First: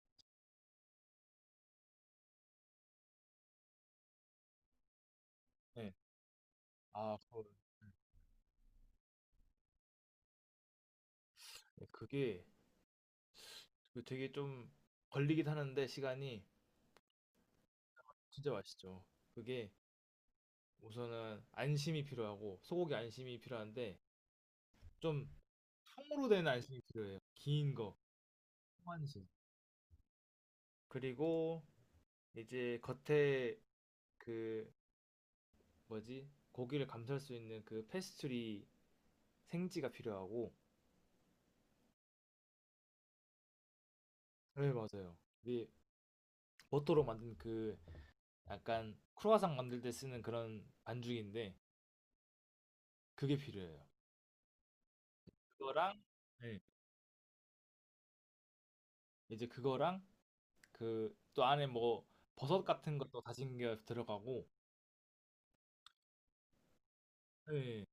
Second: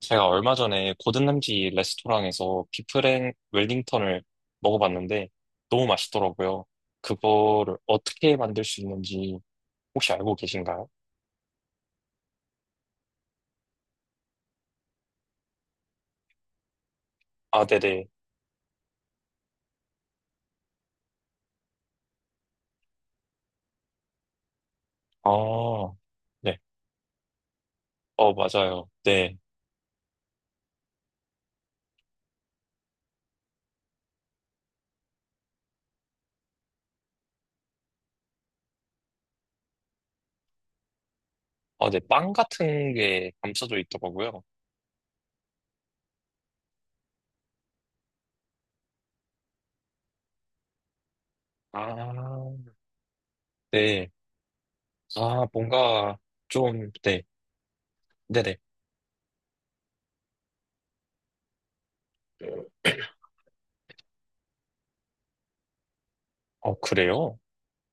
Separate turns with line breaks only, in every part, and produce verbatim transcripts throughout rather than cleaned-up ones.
제가 얼마 전에 고든램지 레스토랑에서 비프랭 웰링턴을 먹어봤는데 너무
네.
맛있더라고요.
아, 그거
그거를 어떻게 만들 수 있는지 혹시 알고 계신가요?
네, 그게 그 되게 좀 걸리긴 하는데 시간이
아, 네네.
진짜 맛있죠. 그게 우선은 안심이 필요하고 소고기 안심이 필요한데 좀
아,
통으로 된
네.
안심이 필요해요. 긴 거,
어, 맞아요.
통안심.
네.
그리고 이제 겉에 그 뭐지? 고기를 감쌀 수 있는 그 페스츄리 생지가 필요하고
아, 네. 빵 같은 게 감싸져 있더라고요.
네, 맞아요. 이게 버터로 만든 그 약간 크루아상 만들 때 쓰는 그런 반죽인데
아,
그게 필요해요.
네. 아,
그거랑
뭔가
네.
좀, 네. 네네.
이제 그거랑 그 또 안에 뭐 버섯 같은 것도 다진게 들어가고
어, 그래요?
예,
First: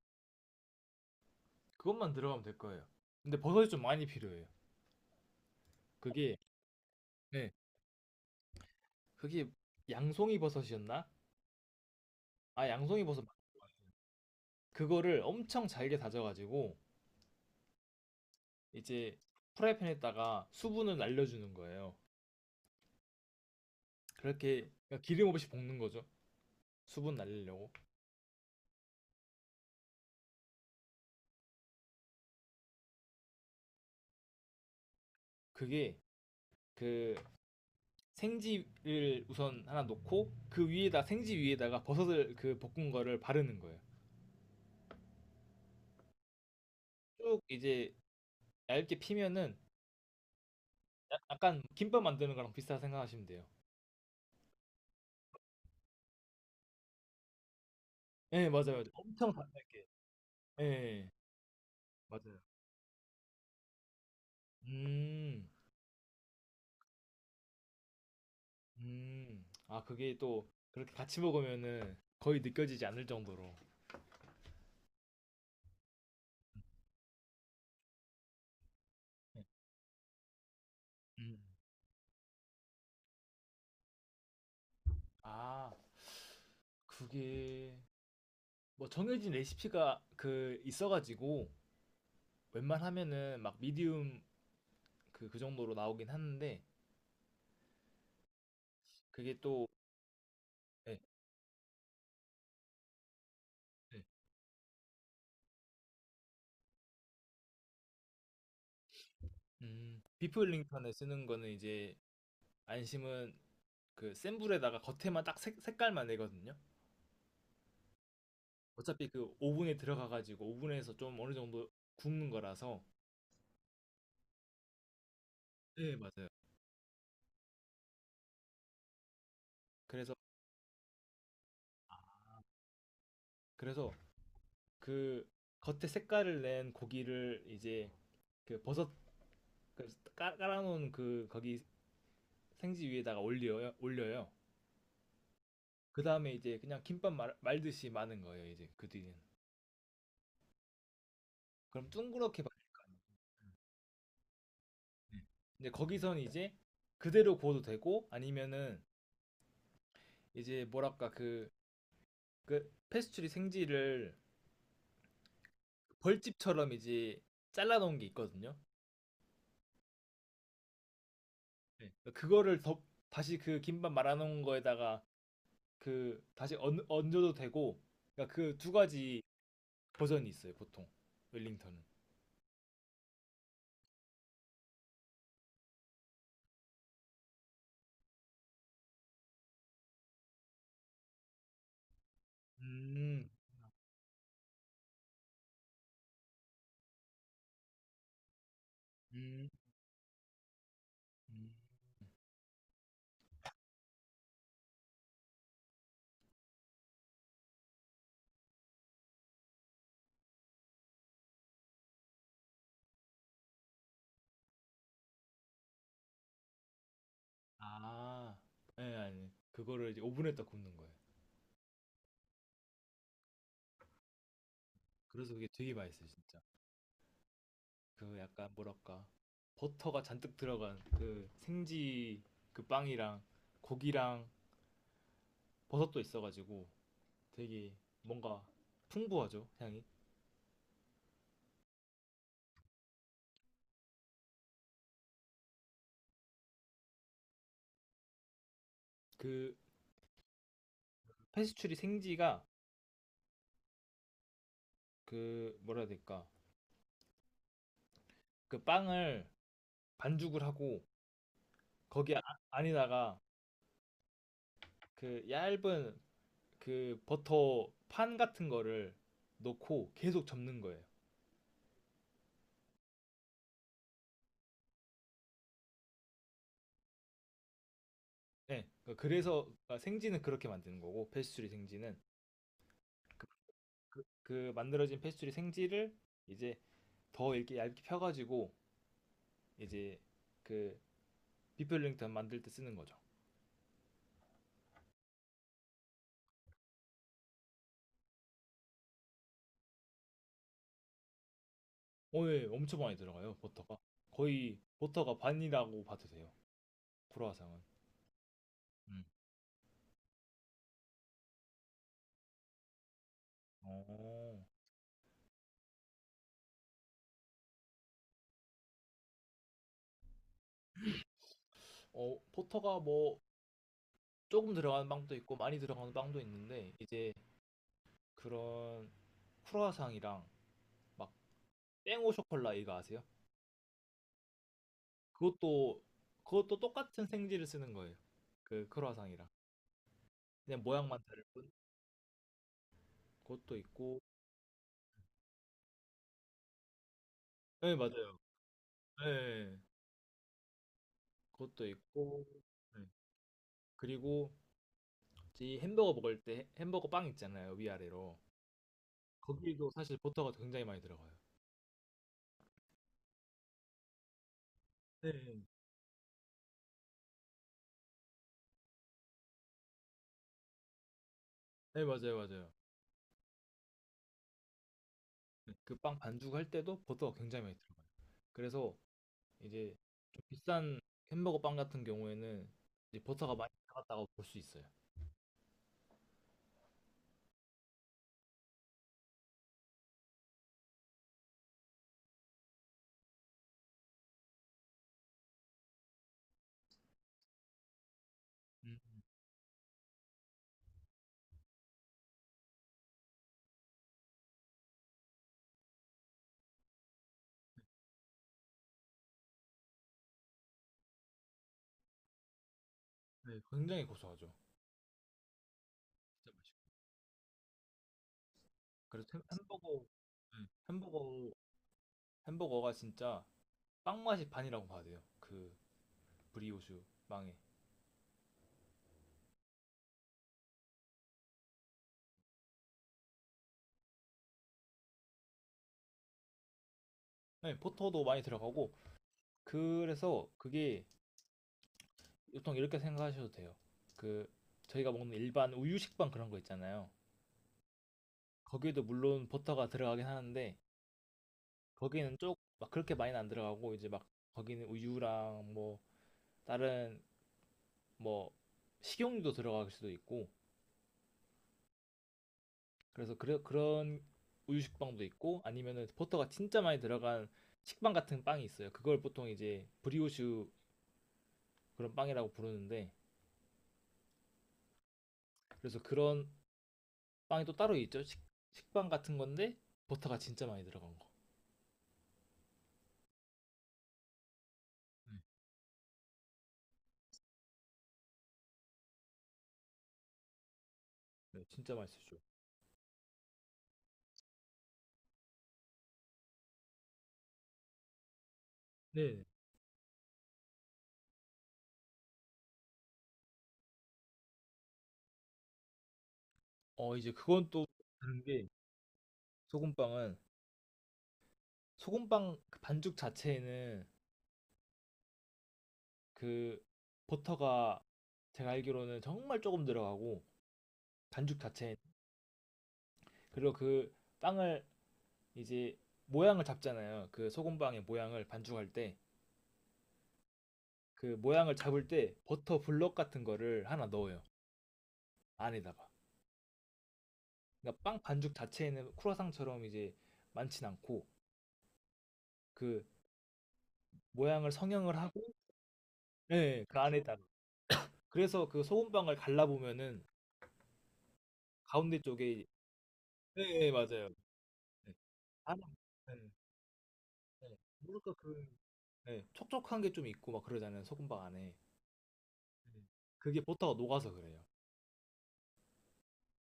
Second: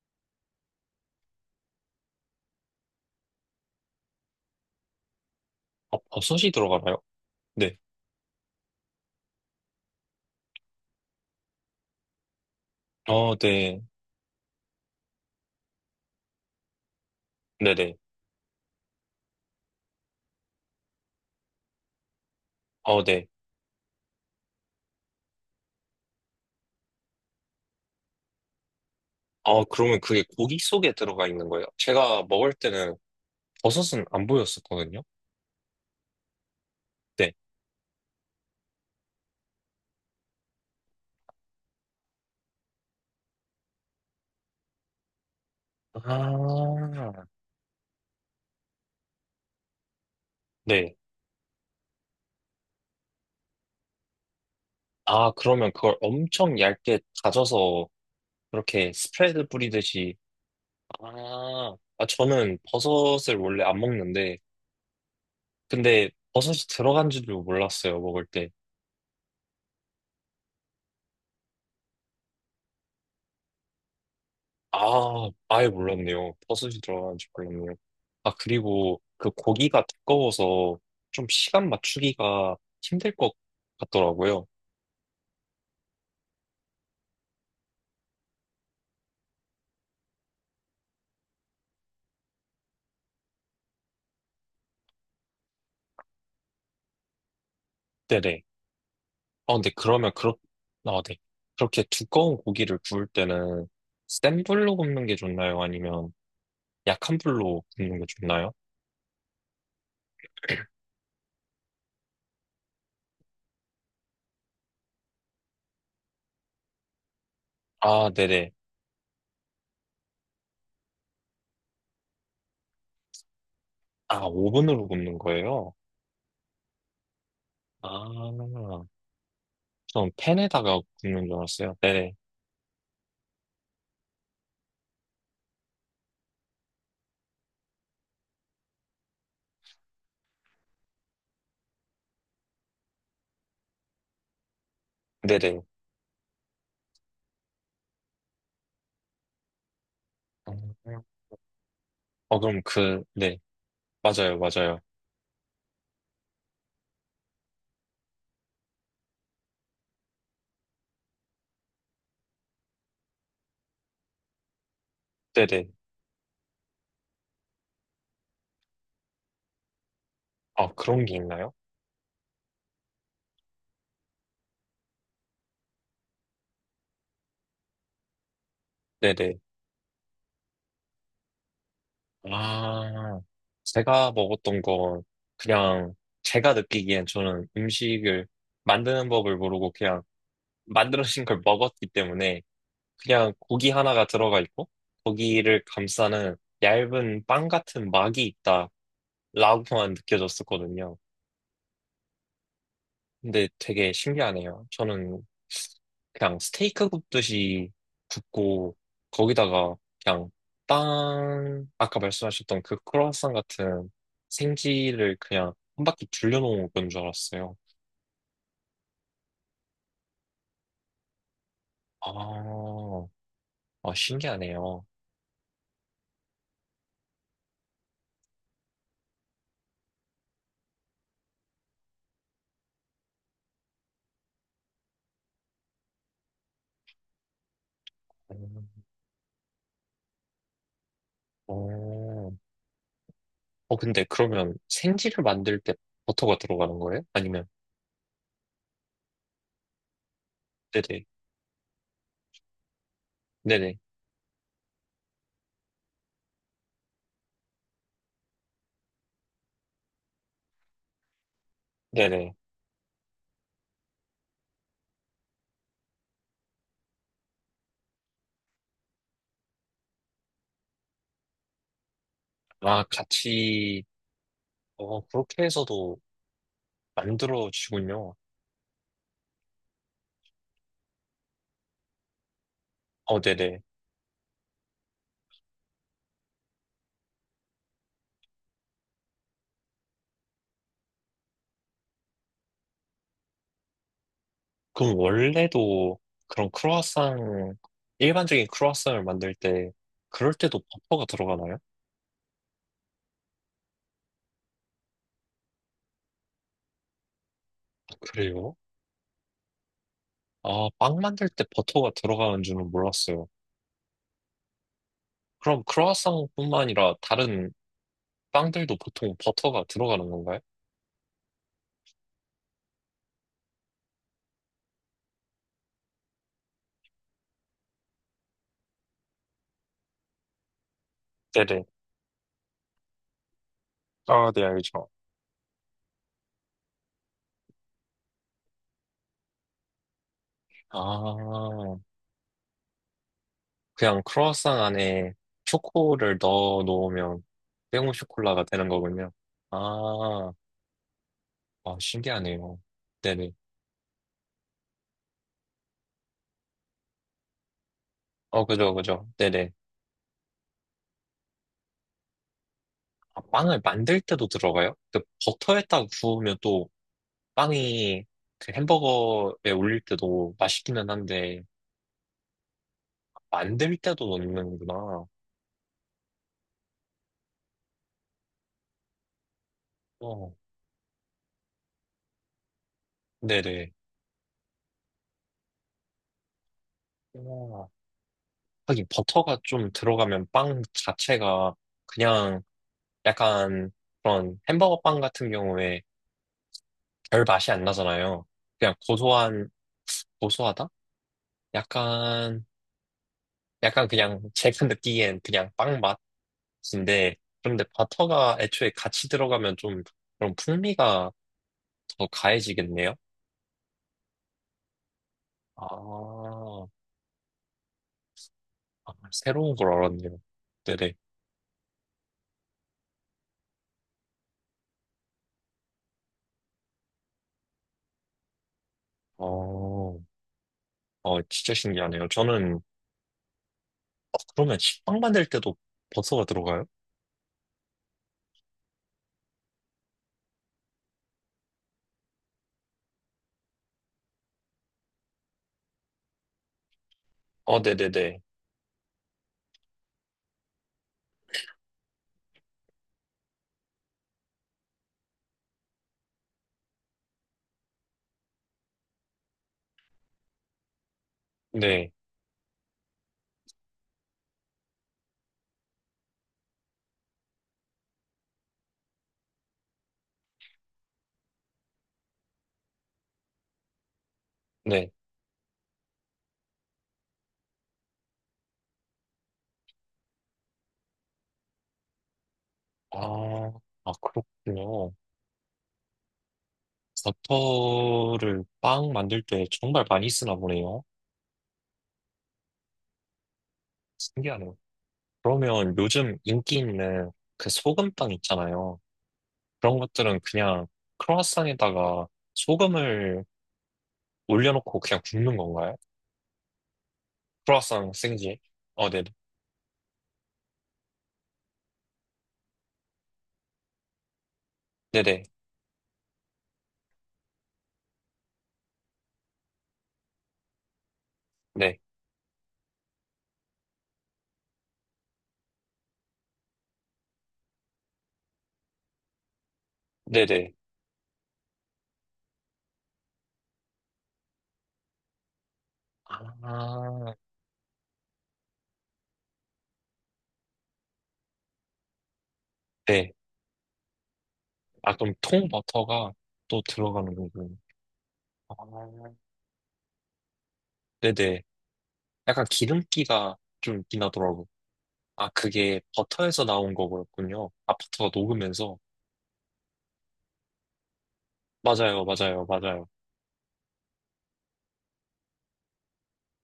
그것만 들어가면 될 거예요. 근데 버섯이 좀 많이 필요해요.
어,
그게
버섯이 들어가나요?
예,
네.
그게 양송이 버섯이었나? 아 양송이 버섯 맞-
어, 네.
그거를 엄청 잘게 다져가지고
네네.
이제 프라이팬에다가 수분을 날려주는 거예요.
어, 네.
그렇게 그러니까 기름 없이 볶는 거죠. 수분 날리려고.
아, 그러면 그게 고기 속에 들어가 있는 거예요? 제가 먹을 때는 버섯은 안 보였었거든요.
그게 그
네.
생지를 우선 하나 놓고 그 위에다 생지 위에다가 버섯을 그 볶은 거를 바르는 거예요.
아,
쭉 이제 얇게 피면은
네.
야- 약간 김밥 만드는 거랑 비슷하다 생각하시면 돼요.
아, 그러면 그걸 엄청 얇게 다져서
예, 맞아요.
그렇게
엄청
스프레드
단단하게.
뿌리듯이.
예,
아, 아,
맞아요.
저는 버섯을 원래 안 먹는데,
음,
근데 버섯이 들어간 줄도 몰랐어요, 먹을 때.
음. 아, 그게 또 그렇게 같이 먹으면은 거의 느껴지지 않을 정도로.
아, 아예 몰랐네요. 버섯이 들어간 줄 몰랐네요. 아, 그리고 그
예.
고기가 두꺼워서 좀
음.
시간 맞추기가 힘들 것 같더라고요.
아, 그게 뭐 정해진 레시피가 그 있어가지고 웬만하면은 막 미디움 그, 그 정도로 나오긴 하는데
네네.
그게
어,
또
근데 그러면 그렇,
예,
아, 네. 그렇게 두꺼운 고기를 구울 때는
예.
센 불로 굽는 게 좋나요? 아니면 약한 불로 굽는 게 좋나요?
음, 비프 링턴에 쓰는 거는 이제 안심은 그 센 불에다가 겉에만 딱 색, 색깔만 내거든요.
아, 네네.
어차피 그 오븐에 들어가가지고 오븐에서 좀 어느 정도 굽는 거라서.
아, 오븐으로 굽는 거예요?
네, 맞아요.
아, 전
그래서
팬에다가 굽는 줄 알았어요. 네네.
그래서 그 겉에 색깔을 낸 고기를 이제 그 버섯 그 깔- 깔아놓은 그 거기 생지 위에다가 올려요. 올려요.
네네.
그 다음에 이제 그냥 김밥 말, 말듯이 마는 거예요. 이제 그 뒤는.
음.
그럼
어,
둥그렇게 말릴
그럼
거 아니에요.
그, 네. 맞아요, 맞아요.
네. 이제 거기선 이제 그대로 구워도 되고 아니면은 이제 뭐랄까 그 그 페스츄리 생지를
네네.
벌집처럼 이제 잘라놓은 게 있거든요.
아, 그런 게 있나요?
네. 그거를 더 다시 그 김밥 말아놓은 거에다가 그 다시 얹, 얹어도 되고 그러니까 그 두 가지
네네.
버전이 있어요 보통 웰링턴은.
아, 제가 먹었던 건 그냥 제가 느끼기엔 저는 음식을 만드는 법을 모르고 그냥 만들어진 걸 먹었기 때문에
음,
그냥 고기 하나가 들어가 있고 고기를 감싸는 얇은 빵 같은 막이
음,
있다라고만 느껴졌었거든요.
음.
근데 되게 신기하네요. 저는 그냥 스테이크 굽듯이 굽고 거기다가 그냥 빵 아까 말씀하셨던 그 크로와상 같은 생지를 그냥 한 바퀴 둘려놓은 건 줄 알았어요.
아, 예, 아니 그거를 이제 오븐에다 굽는 거예요.
아, 아, 신기하네요.
그래서 그게 되게 맛있어요 진짜. 그 약간 뭐랄까 버터가 잔뜩 들어간 그 생지 그 빵이랑 고기랑 버섯도 있어가지고 되게 뭔가
음.
풍부하죠 향이
오, 어, 근데 그러면 생지를 만들 때 버터가 들어가는 거예요? 아니면,
그
네네,
페스츄리 생지가
네네,
그 뭐라 해야 될까 그 빵을 반죽을 하고 거기 아,
네네.
안에다가 그 얇은 그 버터 판 같은 거를 넣고 계속 접는 거예요.
아, 같이, 어, 그렇게 해서도 만들어지군요.
네, 그래서 생지는 그렇게 만드는 거고 페스츄리 생지는
어, 네네.
그 만들어진 페스츄리 생지를 이제 더 이렇게 얇게 펴가지고 이제 그 비펠링턴 만들 때 쓰는 거죠.
그럼 원래도 그런 크루아상, 일반적인 크루아상을 만들 때, 그럴 때도 버터가 들어가나요? 아,
오 엄청 많이 들어가요, 버터가. 거의 버터가 반이라고 봐도 돼요. 크로아상은.
그래요?
음.
아, 빵 만들 때 버터가 들어가는 줄은 몰랐어요.
어,
그럼 크루아상뿐만 아니라 다른 빵들도 보통 버터가 들어가는 건가요?
어, 버터가 뭐 조금 들어가는 빵도 있고 많이 들어가는 빵도 있는데 이제 그런 크로아상이랑 막
네네.
땡오 쇼콜라 이거 아세요?
아, 네, 알죠.
그것도 그것도 똑같은 생지를 쓰는 거예요. 그 크로아상이랑 그냥 모양만 다를 뿐.
아,
그것도 있고,
그냥 크루아상 안에 초코를 넣어 놓으면
네
땡오
맞아요.
쇼콜라가 되는 거군요.
네,
아,
그것도
아,
있고,
신기하네요.
네.
네네.
그리고 이 햄버거 먹을 때 햄버거 빵 있잖아요 위아래로.
어, 그죠, 그죠. 네네.
거기도 사실 버터가 굉장히 많이 들어가요.
아, 빵을 만들 때도 들어가요? 그
네, 네.
버터에다 구우면 또 빵이 그 햄버거에 올릴 때도 맛있기는 한데,
네, 맞아요, 맞아요.
만들 때도 넣는구나.
네, 그빵 반죽 할 때도 버터가 굉장히 많이 들어가요. 그래서 이제 좀
어,
비싼 햄버거 빵 같은 경우에는 이제 버터가 많이
네네.
들어갔다고 볼 수 있어요.
와, 하긴 버터가 좀 들어가면 빵 자체가 그냥 약간 그런 햄버거 빵 같은 경우에 별 맛이 안 나잖아요. 그냥
음.
고소한, 고소하다? 약간, 약간 그냥 제가 느끼기엔 그냥 빵 맛인데, 그런데 버터가 애초에 같이 들어가면 좀 그런 풍미가 더 가해지겠네요?
네, 굉장히 고소하죠. 진짜
아,
맛있고.
아,
그래서 햄-
새로운 걸
햄버거,
알았네요.
네,
네네.
햄버거, 햄버거가 진짜 빵 맛이 반이라고 봐야 돼요. 그 브리오슈 빵에.
어, 어, 진짜 신기하네요. 저는, 어, 그러면 식빵 만들 때도 버터가 들어가요?
네, 버터도 많이 들어가고 그래서 그게 보통 이렇게 생각하셔도 돼요. 그 저희가 먹는 일반 우유 식빵 그런 거 있잖아요.
어, 네네네.
거기에도 물론 버터가 들어가긴 하는데 거기는 쪽 막 그렇게 많이는 안 들어가고 이제 막 거기는 우유랑 뭐 다른 뭐 식용유도 들어갈 수도 있고
네,
그래서 그래, 그런 우유 식빵도 있고 아니면은 버터가 진짜 많이 들어간 식빵 같은 빵이 있어요. 그걸 보통 이제 브리오슈 그런 빵이라고 부르는데
네.
그래서 그런 빵이 또 따로 있죠. 식, 식빵 같은 건데 버터가 진짜 많이 들어간 거.
아, 아, 그렇군요.
네.
버터를 빵 만들 때 정말 많이 쓰나 보네요.
네, 진짜 맛있었죠.
신기하네요. 그러면 요즘 인기 있는 그 소금빵 있잖아요.
네.
그런 것들은 그냥 크로와상에다가 소금을 올려놓고 그냥 굽는 건가요?
어, 이제 그건 또
크로와상
다른
생지.
게
어, 네,
소금빵은 소금빵 그 반죽 자체에는
네네,
그 버터가 제가 알기로는 정말 조금 들어가고 반죽 자체에
네,
그리고 그 빵을 이제 모양을 잡잖아요. 그 소금빵의 모양을 반죽할 때
네네.
그 모양을 잡을 때 버터 블럭 같은 거를 하나 넣어요. 안에다가.
아,
그러니까 빵 반죽 자체에는 크루아상처럼 이제 많진 않고 그
네.
모양을
아,
성형을
그럼
하고
통버터가 또
네, 그
들어가는
안에다가
거군요.
그래서
아,
그 소금빵을 갈라보면은
네네.
가운데 쪽에
약간 기름기가
네, 네,
좀 있긴
맞아요.
하더라고요.
네.
아,
안에
그게
네.
버터에서 나온 거였군요.
네.
아파트가
뭐랄까 그
녹으면서.
네. 촉촉한 게 좀 있고 막 그러잖아요. 소금빵 안에.
맞아요, 맞아요,
네.
맞아요.
그게 버터가 녹아서 그래요.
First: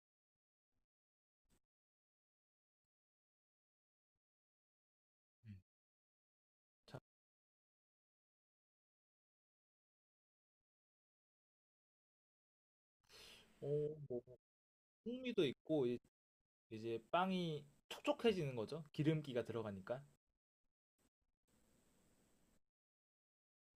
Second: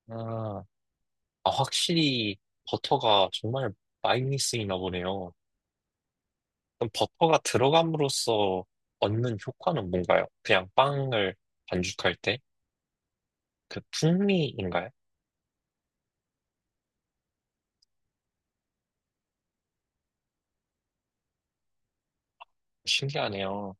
아, 아, 확실히 버터가 정말 많이 쓰이나 보네요.
네.
그럼
자,
버터가 들어감으로써 얻는 효과는 뭔가요? 그냥 빵을 반죽할 때? 그
어, 뭐
풍미인가요?
풍미도 있고 이- 이제 빵이 촉촉해지는 거죠. 기름기가 들어가니까.
신기하네요.